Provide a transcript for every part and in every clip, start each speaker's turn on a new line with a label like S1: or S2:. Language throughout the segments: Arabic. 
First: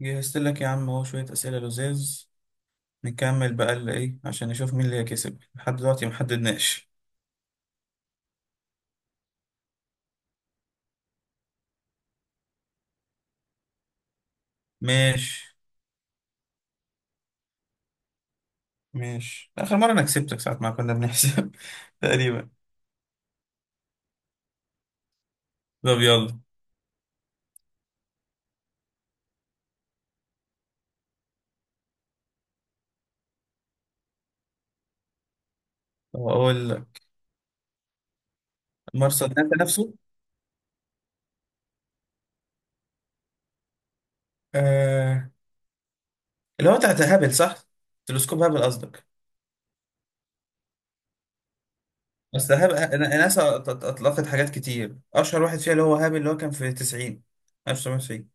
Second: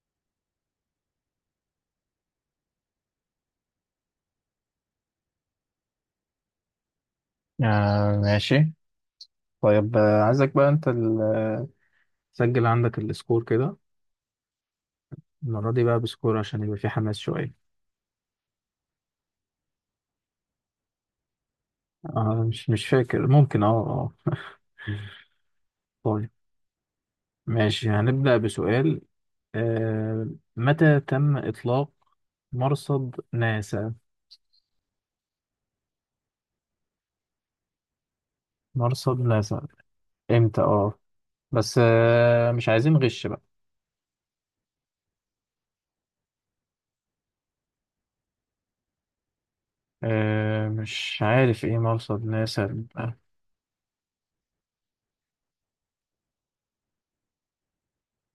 S1: جهزت لك يا عم اهو شوية أسئلة لذيذ. نكمل بقى اللي إيه عشان نشوف مين اللي هيكسب. لحد دلوقتي محددناش.
S2: آه ماشي. طيب عايزك بقى انت تسجل عندك السكور كده.
S1: ماشي.
S2: المرة دي بقى بسكور عشان يبقى في حماس شوية.
S1: ماشي، آخر مرة أنا كسبتك ساعة ما كنا بنحسب تقريبا.
S2: مش فاكر، ممكن اه
S1: طب
S2: طيب
S1: يلا.
S2: ماشي هنبدأ بسؤال، آه متى تم إطلاق مرصد ناسا؟
S1: طب أقول لك،
S2: مرصد
S1: مرسل ناسا
S2: ناسا
S1: نفسه.
S2: امتى بس مش عايزين غش بقى.
S1: آه... اللي هو بتاع هابل، صح؟ تلسكوب هابل قصدك.
S2: مش عارف ايه مرصد
S1: بس هابل
S2: ناسا.
S1: ناسا أطلقت حاجات كتير، أشهر واحد فيها اللي هو هابل، اللي هو كان في 90، 1990.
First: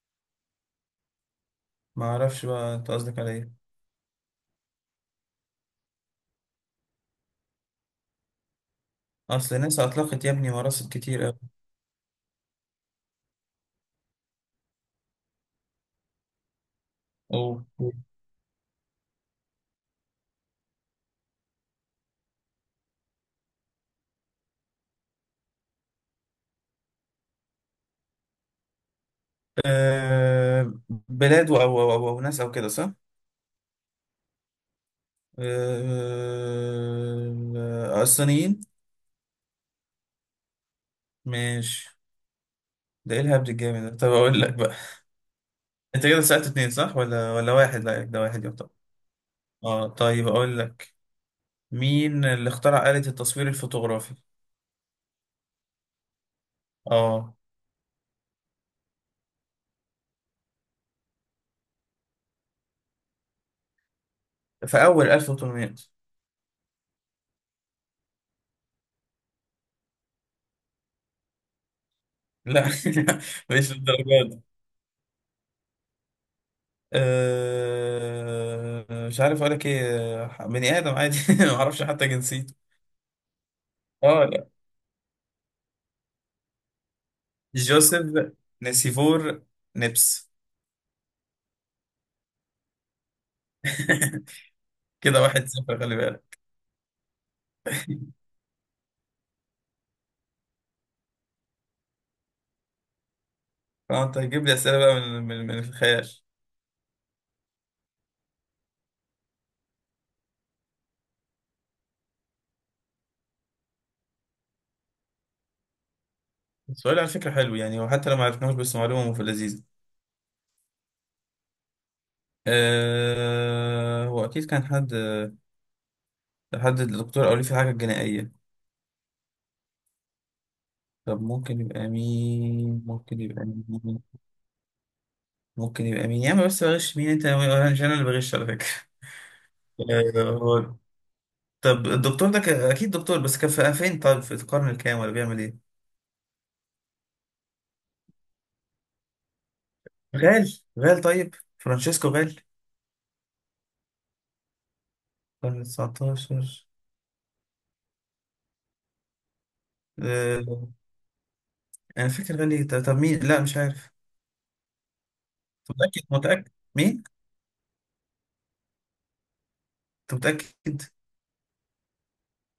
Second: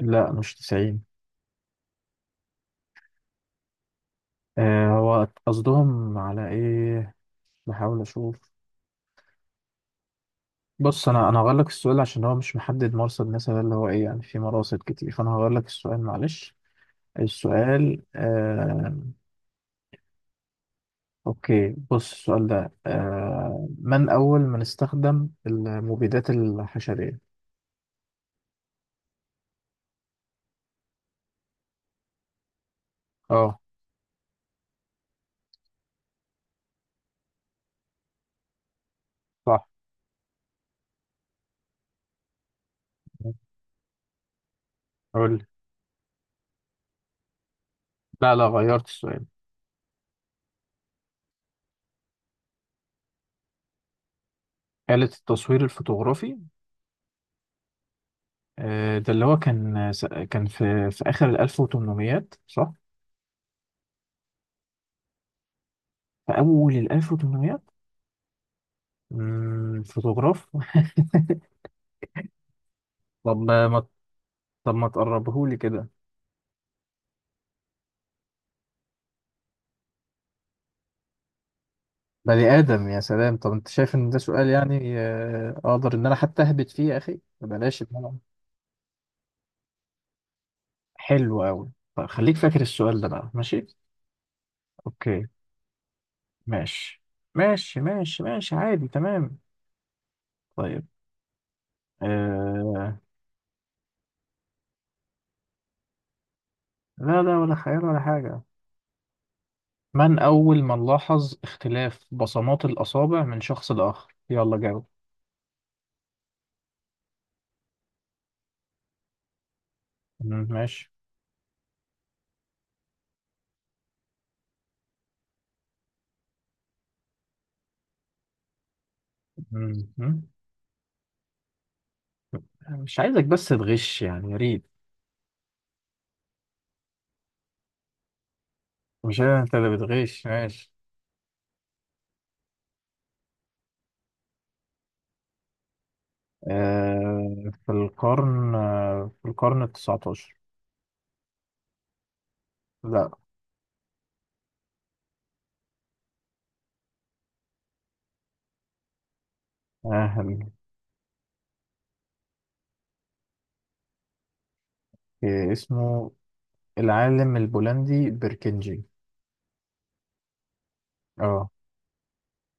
S2: لا مش 90.
S1: ما أعرفش بقى أنت قصدك على إيه.
S2: هو قصدهم على ايه؟ بحاول اشوف.
S1: أصل ناسا أطلقت يا ابني مراسل
S2: بص
S1: كتير
S2: انا
S1: أوي.
S2: انا هغير لك السؤال عشان هو مش محدد مرصد مثلا اللي هو ايه، يعني في مراصد كتير، فانا هغير لك السؤال معلش.
S1: أوه.
S2: السؤال اوكي، بص السؤال ده: من اول من استخدم المبيدات الحشرية؟
S1: بلاد أو أو ناس أو كده، صح؟
S2: اه
S1: الصينيين.
S2: صح.
S1: ماشي. ده إيه الهبد الجامد ده؟ طب أقول لك بقى.
S2: قول لي.
S1: أنت كده سألت اتنين صح ولا واحد؟ لا ده
S2: لا
S1: واحد
S2: لا،
S1: يعتبر.
S2: غيرت السؤال.
S1: اه طيب أقول لك، مين اللي اخترع آلة التصوير الفوتوغرافي؟
S2: آلة التصوير الفوتوغرافي؟
S1: اه،
S2: ده اللي هو كان في اخر ال 1800 صح؟
S1: في أول 1800.
S2: في اول ال 1800. فوتوغراف
S1: لا
S2: طب
S1: مش
S2: ما
S1: للدرجة دي.
S2: طب ما تقربهولي كده.
S1: مش عارف أقول لك إيه. بني آدم عادي معرفش حتى جنسيته.
S2: بني آدم، يا سلام. طب أنت شايف إن ده سؤال؟
S1: اه،
S2: يعني أقدر إن أنا حتى أهبط فيه يا أخي، بلاش إن أنا.
S1: جوزيف نسيفور نبس.
S2: حلو أوي. طب خليك فاكر السؤال ده بقى، ماشي.
S1: كده
S2: أوكي.
S1: واحد صفر، خلي بالك.
S2: ماشي ماشي ماشي ماشي، عادي، تمام. طيب. آه...
S1: فانت هتجيب لي اسئله بقى من من الخيال.
S2: لا لا، ولا خيال ولا حاجة. من أول من لاحظ اختلاف بصمات الأصابع من شخص لآخر؟ يلا جاوب.
S1: السؤال على فكره حلو يعني، وحتى لو ما عرفناهوش بس معلومه في اللذيذ.
S2: مم، ماشي.
S1: أه هو اكيد كان حد، الدكتور او ليه في حاجه جنائيه.
S2: مم، مم.
S1: طب ممكن يبقى مين؟
S2: مش عايزك بس تغش يعني، يا ريت.
S1: ممكن يبقى مين يا عم؟ بس بغش مين انت؟ انا مش انا اللي بغش على فكره.
S2: مش أنا، أنت اللي
S1: أه
S2: بتغش، ماشي.
S1: هو- طب الدكتور ده اكيد دكتور، بس كان فين؟ طيب في القرن الكام ولا بيعمل ايه؟
S2: في القرن التسعتاشر.
S1: غال غال، طيب فرانشيسكو غال.
S2: لا.
S1: قرن 19.
S2: آه،
S1: آه، انا فاكر غالي. طب مين؟ لا مش عارف. أنت متأكد
S2: اسمه
S1: متأكد مين؟
S2: العالم البولندي بيركنجي.
S1: انت متأكد؟
S2: اه.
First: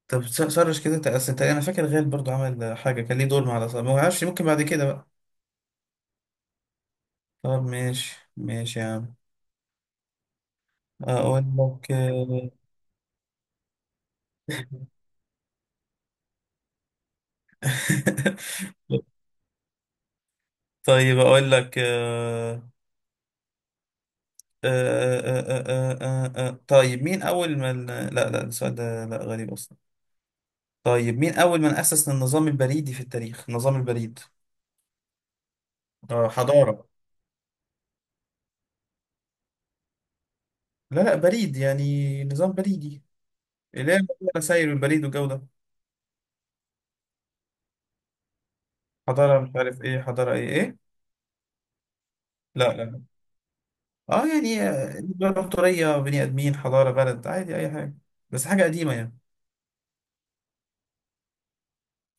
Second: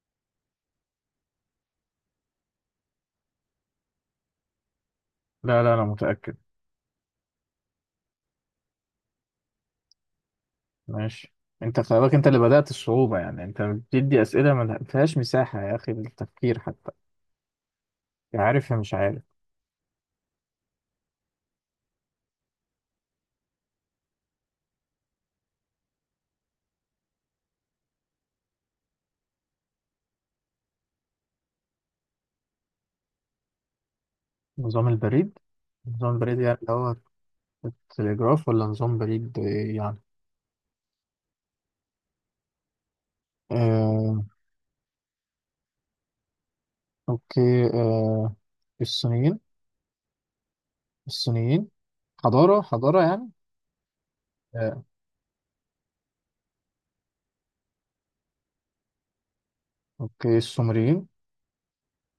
S1: طب سرش كده انت، اصل انت، انا فاكر غال برضو عمل حاجة كان ليه دور مع الأصابة، ما اعرفش، ممكن بعد كده بقى.
S2: لا لا، انا متأكد.
S1: طب ماشي ماشي يا عم.
S2: ماشي.
S1: اقول
S2: انت
S1: لك،
S2: خلي بالك، انت اللي بدأت الصعوبة، يعني انت بتدي أسئلة ما فيهاش مساحة يا اخي للتفكير حتى، يا عارف يا مش عارف.
S1: طيب اقول لك، طيب مين اول ما ال- لا لا السؤال ده لا غريب اصلا. طيب مين أول من أسس النظام البريدي في التاريخ؟ النظام البريد.
S2: نظام البريد. نظام
S1: آه
S2: بريد يعني اللي
S1: حضارة.
S2: هو التليجراف، ولا نظام بريد يعني؟
S1: لا لا، بريد يعني نظام بريدي، اللي
S2: آه،
S1: هي سير البريد والجو ده.
S2: اوكي. الصينيين.
S1: حضارة مش عارف إيه، حضارة إيه إيه.
S2: الصينيين. حضارة،
S1: لا لا
S2: حضارة
S1: لا.
S2: يعني. آه،
S1: إمبراطورية، بني آدمين، حضارة، بلد، عادي أي حاجة. بس حاجة قديمة يعني.
S2: اوكي، السومريين.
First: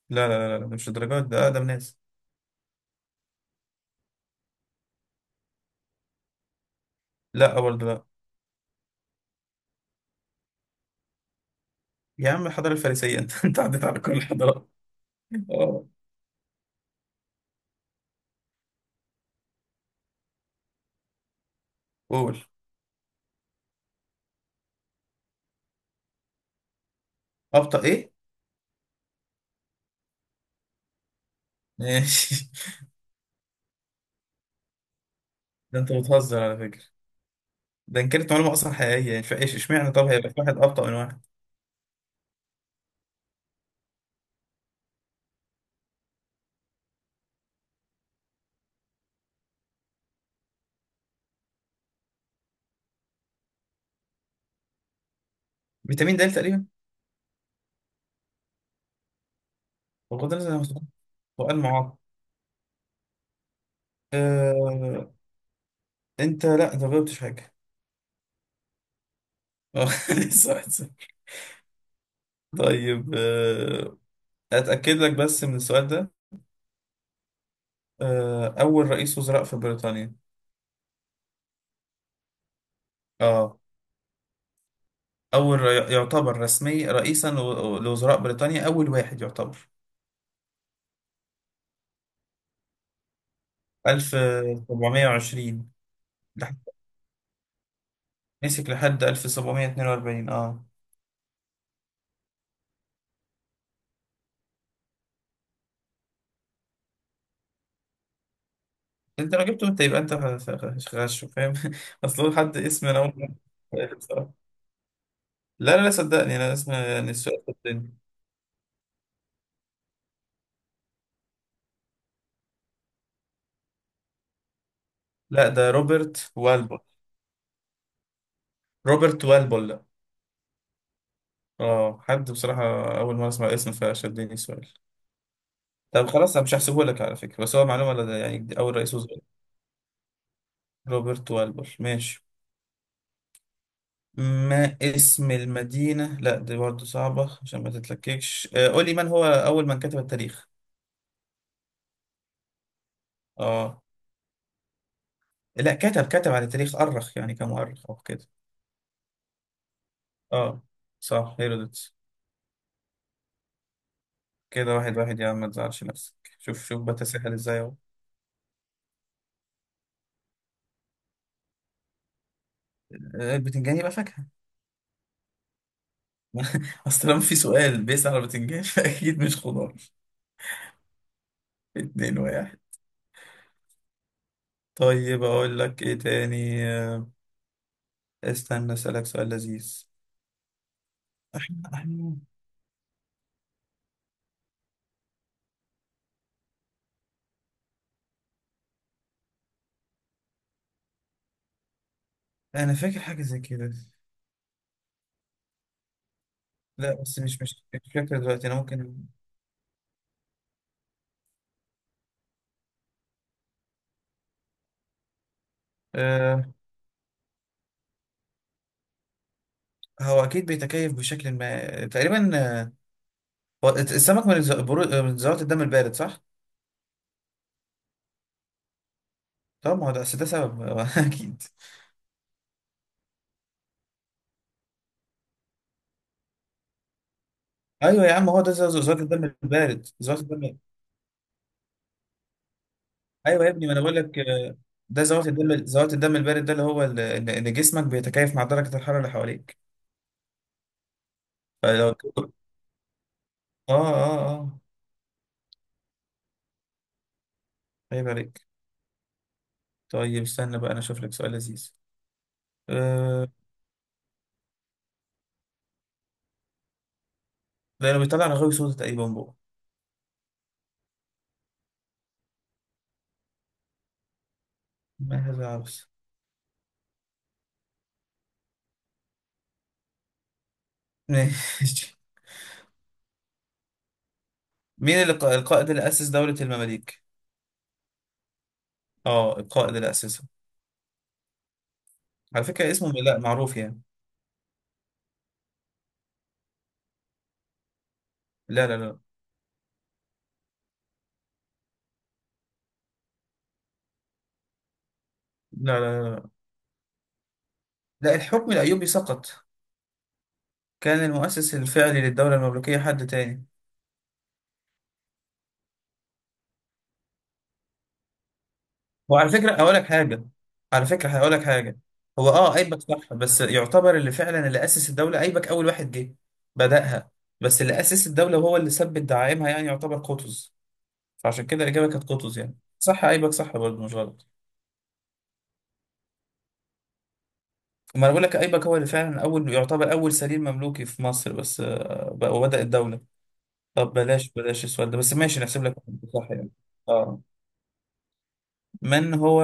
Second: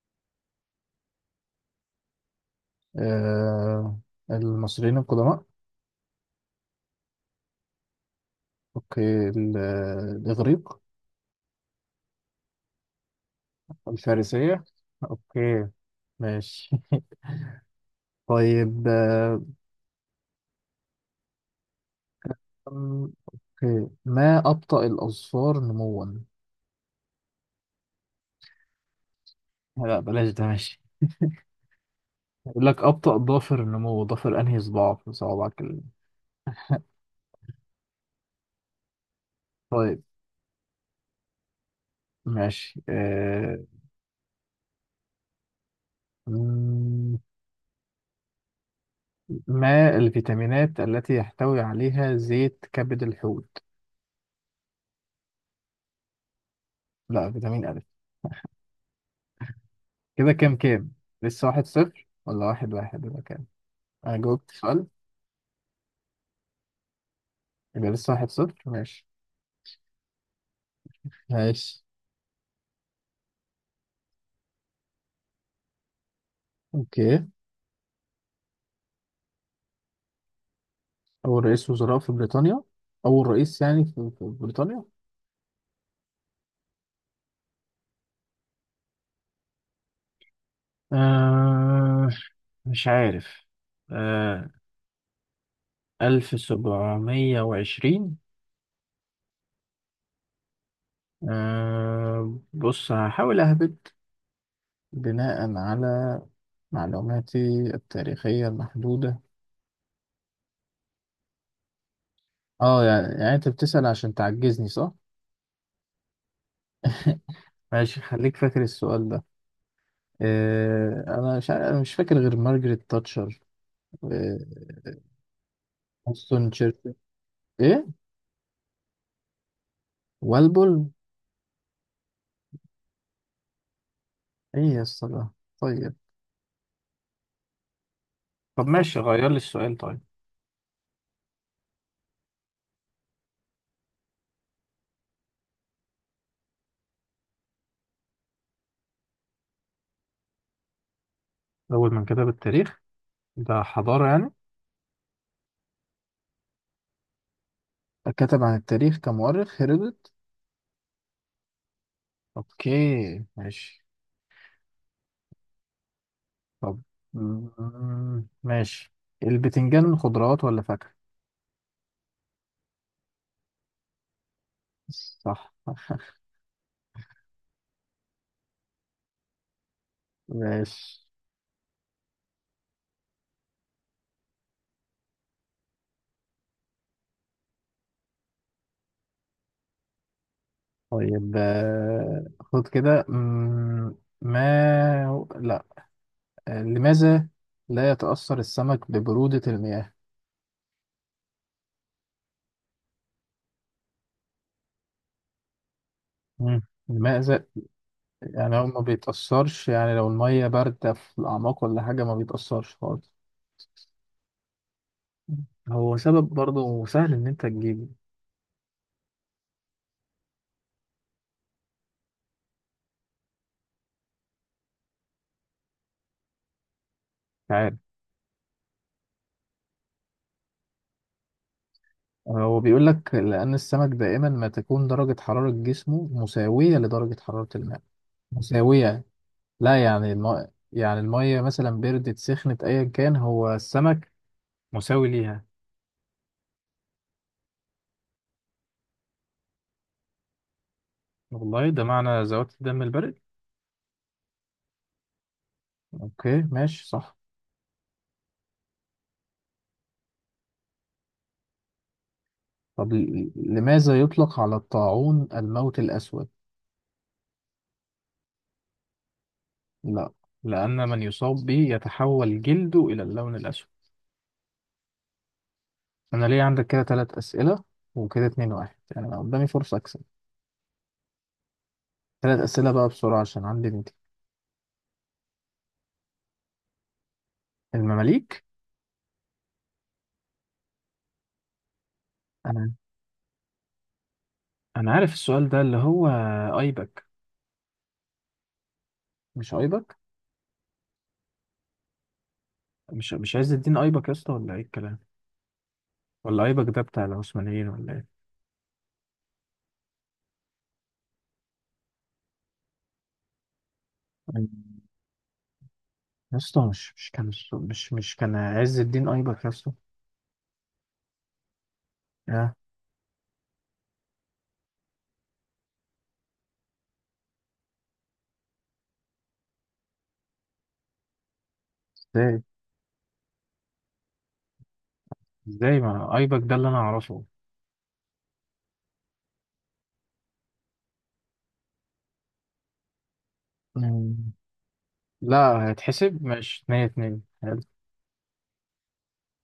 S1: لا مش الدرجات ده، أقدم ناس.
S2: آه المصريين القدماء.
S1: لا برضه لا.
S2: اوكي، الاغريق.
S1: يا عم الحضارة الفارسية أنت عديت على كل
S2: الفارسية.
S1: الحضارات.
S2: اوكي،
S1: آه
S2: ماشي. طيب
S1: قول.
S2: اوكي، ما أبطأ الأظفار نموا؟
S1: أبطأ إيه؟
S2: لا بلاش ده، ماشي.
S1: ماشي.
S2: يقول لك أبطأ ضافر النمو، ضافر أنهي صباع في صوابعك
S1: ده أنت بتهزر على فكرة. ده ان كانت معلومه اصلا حقيقيه يعني، فايش اشمعنى
S2: طيب
S1: طب هيبقى في واحد ابطا من واحد.
S2: ماشي. أم، ما الفيتامينات التي يحتوي عليها زيت كبد الحوت؟
S1: فيتامين د تقريبا.
S2: لا، فيتامين أ. كده
S1: وقد
S2: كام
S1: نزل.
S2: كام؟ لسه
S1: وقال
S2: واحد
S1: معاق.
S2: صفر ولا واحد واحد ولا كام؟ انا جاوبت سؤال.
S1: آه... انت لا انت ما جاوبتش حاجه.
S2: يبقى لسه واحد صفر، ماشي.
S1: آه، لسه واحد صفر.
S2: ماشي،
S1: طيب اتاكد لك بس من السؤال ده.
S2: اوكي.
S1: اول رئيس وزراء في بريطانيا.
S2: اول رئيس وزراء في بريطانيا. اول
S1: اه،
S2: رئيس يعني في بريطانيا.
S1: اول يعتبر رسمي رئيسا لوزراء بريطانيا، اول واحد يعتبر.
S2: آه مش عارف. آه
S1: 1720.
S2: ألف
S1: لح-
S2: سبعمية وعشرين.
S1: مسك لحد 1742. اه
S2: بص هحاول أهبط بناء على معلوماتي التاريخية المحدودة.
S1: انت لو جبته انت يبقى انت غش، فاهم؟ اصل هو حد
S2: اه
S1: اسم، انا
S2: يعني
S1: اول
S2: يعني انت بتسأل
S1: مرة
S2: عشان
S1: بصراحة.
S2: تعجزني صح؟
S1: لا لا لا، صدقني انا اسم يعني السؤال، صدقني.
S2: ماشي خليك فاكر السؤال ده. انا مش عارف- أنا مش فاكر غير مارجريت تاتشر. آه،
S1: لا ده روبرت
S2: وينستون
S1: والبول.
S2: تشرشل. ايه؟
S1: روبرت والبول، لا.
S2: والبول؟
S1: اه حد بصراحة أول مرة أسمع اسم، فشدني
S2: ايه
S1: السؤال.
S2: يا اسطى ده؟ طيب.
S1: طب خلاص أنا مش هحسبه لك على فكرة، بس هو معلومة لدى يعني دي
S2: طب
S1: أول رئيس
S2: ماشي
S1: وزراء.
S2: غير لي السؤال، طيب.
S1: روبرت والبول. ماشي. ما اسم المدينة، لا دي برضه صعبة عشان ما تتلككش. قول لي، من هو أول من كتب التاريخ؟
S2: اول من كتب التاريخ؟ ده
S1: اه.
S2: حضارة يعني.
S1: لا، كتب على التاريخ، أرخ يعني، كمؤرخ أو كده.
S2: كتب عن التاريخ كمؤرخ، هيرودوت.
S1: اه صح، هيرودوتس.
S2: اوكي، ماشي.
S1: كده واحد واحد يا عم، ما تزعلش نفسك. شوف
S2: طب،
S1: شوف بتساهل ازاي اهو.
S2: مم، ماشي. البتنجان خضروات ولا فاكهة؟
S1: البتنجان يبقى فاكهة.
S2: صح
S1: اصل لما في سؤال بيسأل على البتنجان فأكيد مش خضار.
S2: ماشي.
S1: اتنين واحد. طيب اقول لك ايه تاني. استنى اسألك سؤال لذيذ.
S2: طيب
S1: احنا احنا
S2: خد كده. ما هو- لا، لماذا لا يتأثر السمك ببرودة المياه؟
S1: انا فاكر حاجة زي كده.
S2: مم.
S1: لا بس مش
S2: لماذا؟
S1: مش مش فاكر دلوقتي، انا
S2: يعني هو ما
S1: ممكن.
S2: بيتأثرش، يعني لو المية باردة في الأعماق ولا حاجة ما بيتأثرش خالص. هو سبب
S1: أه
S2: برضه سهل إن أنت تجيبه.
S1: هو اكيد بيتكيف بشكل ما تقريبا. آه، هو السمك من من ذرات الدم البارد، صح؟
S2: مش عارف.
S1: طب ما هو ده أصل ده سبب اكيد.
S2: هو بيقول لك لأن السمك دائما ما تكون درجة حرارة جسمه مساوية لدرجة حرارة الماء.
S1: ايوه يا عم هو ده زوات
S2: مساوية.
S1: الدم
S2: لا
S1: البارد،
S2: يعني
S1: زوات الدم.
S2: يعني المية مثلا بردت، سخنت، أيا كان،
S1: ايوه يا
S2: هو
S1: ابني ما انا بقول
S2: السمك
S1: لك، ده
S2: مساوي
S1: زوات
S2: ليها.
S1: الدم، زوات الدم البارد، ده اللي هو ال- ان إن جسمك بيتكيف مع درجه الحراره اللي حواليك.
S2: والله، ده
S1: فلو
S2: معنى ذوات الدم البارد.
S1: اه اه اه
S2: أوكي، ماشي، صح.
S1: عيب عليك. طيب استنى بقى انا اشوف لك سؤال لذيذ.
S2: طب
S1: أه...
S2: لماذا يطلق على الطاعون الموت الأسود؟
S1: لانه بيطلع رغاوي سودا تقريبا بقى.
S2: لا، لأن من يصاب به يتحول جلده إلى اللون الأسود.
S1: ما هذا عبث.
S2: أنا ليه عندك كده تلات أسئلة وكده اتنين واحد يعني؟ أنا قدامي فرصة أكسب.
S1: ماشي.
S2: تلات أسئلة بقى بسرعة عشان عندي ميتنج.
S1: مين اللي القائد اللي اسس دوله المماليك؟
S2: المماليك.
S1: اه القائد اللي اسسها، على
S2: أنا
S1: فكره اسمه لا معروف يعني.
S2: أنا عارف السؤال ده اللي هو أيبك.
S1: لا لا لا
S2: مش أيبك؟ مش عايز الدين أيبك يا اسطى، ولا إيه الكلام؟
S1: لا.
S2: ولا أيبك ده بتاع العثمانيين ولا إيه؟
S1: لا، الحكم الايوبي سقط، كان المؤسس الفعلي للدولة المملوكية حد تاني.
S2: يا اسطى مش كان، مش كان عز الدين
S1: وعلى
S2: أيبك يا
S1: فكرة
S2: اسطى.
S1: هقول لك حاجة. على فكرة هقول لك حاجة. هو
S2: يا.
S1: اه ايبك صح، بس يعتبر اللي فعلا أسس الدولة، ايبك أول واحد جه بدأها، بس اللي أسس الدولة وهو اللي ثبت دعائمها يعني يعتبر قطز. فعشان كده الإجابة كانت قطز،
S2: ازاي؟
S1: يعني صح ايبك، صح برضه مش غلط.
S2: ازاي ما ايبك ده اللي انا اعرفه؟
S1: ما انا بقول لك ايبك هو اللي فعلا اول، يعتبر اول سليم مملوكي في مصر، بس وبدأ الدولة. طب بلاش
S2: مم.
S1: بلاش السؤال ده، بس ماشي نحسب
S2: لا
S1: لك.
S2: هيتحسب،
S1: صح يعني.
S2: مش اتنين
S1: اه.
S2: اتنين، حلو.
S1: من هو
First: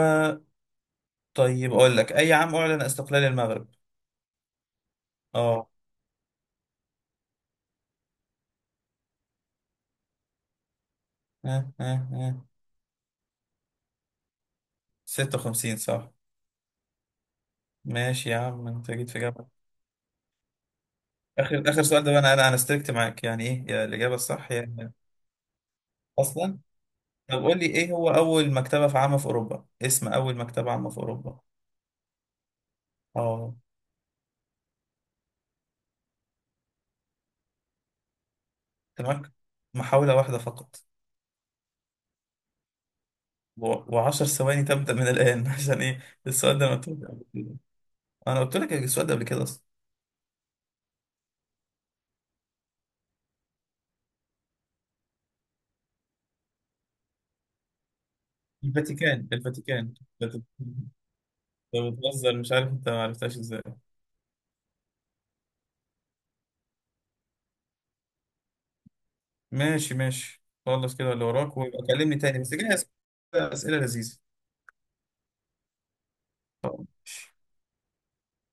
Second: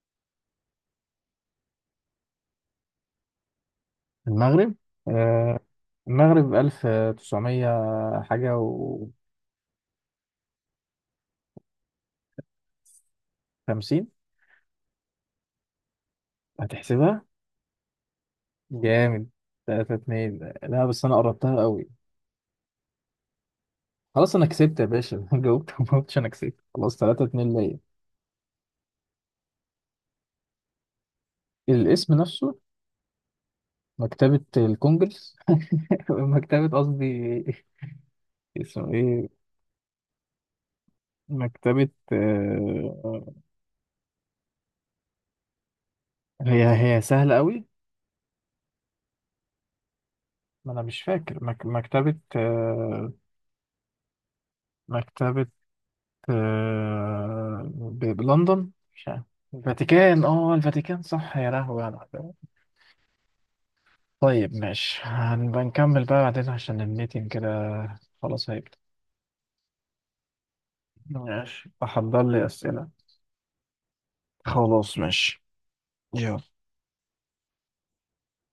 S1: طيب أقول لك، أي عام أعلن استقلال المغرب؟
S2: المغرب. آه
S1: أه.
S2: المغرب ألف تسعمية حاجة
S1: آه، آه، آه.
S2: وخمسين.
S1: 56 صح.
S2: هتحسبها؟
S1: ماشي يا عم أنت جيت في
S2: جامد.
S1: جامعة.
S2: تلاتة اتنين، لا بس أنا قربتها
S1: آخر
S2: قوي.
S1: سؤال ده بقى، أنا استركت معاك يعني إيه يا الإجابة
S2: خلاص أنا
S1: الصح
S2: كسبت يا
S1: يعني.
S2: باشا جاوبت، ما قلتش أنا كسبت
S1: أصلا
S2: خلاص، تلاتة
S1: طب
S2: اتنين
S1: قول لي،
S2: ليا.
S1: إيه هو أول مكتبة في عامة في أوروبا؟ اسم أول مكتبة عامة في أوروبا.
S2: الاسم نفسه.
S1: أه.
S2: مكتبة الكونجرس مكتبة قصدي. اسمه
S1: أنت
S2: إيه؟
S1: معاك محاولة واحدة فقط،
S2: مكتبة
S1: وعشر ثواني تبدأ من الآن. عشان إيه السؤال
S2: هي
S1: ده؟ أنا قلت
S2: هي
S1: لك قبل
S2: سهلة
S1: كده.
S2: قوي.
S1: أنا قلت لك السؤال ده قبل كده أصلا.
S2: ما انا مش فاكر. مكتبة بلندن، مش عارف.
S1: الفاتيكان، الفاتيكان.
S2: الفاتيكان،
S1: الفاتيكان.
S2: الفاتيكان صح، يا لهوي
S1: أنت
S2: على الحكاية.
S1: بتهزر، مش عارف أنت ما عرفتهاش إزاي.
S2: طيب ماشي، هنبقى نكمل بقى بعدين عشان الميتنج كده خلاص هيبدأ.
S1: ماشي ماشي، خلص كده اللي وراك
S2: ماشي،
S1: ويبقى كلمني
S2: أحضر
S1: تاني
S2: لي
S1: بس جهز.
S2: أسئلة.
S1: أسئلة لذيذة.
S2: خلاص ماشي. يلا.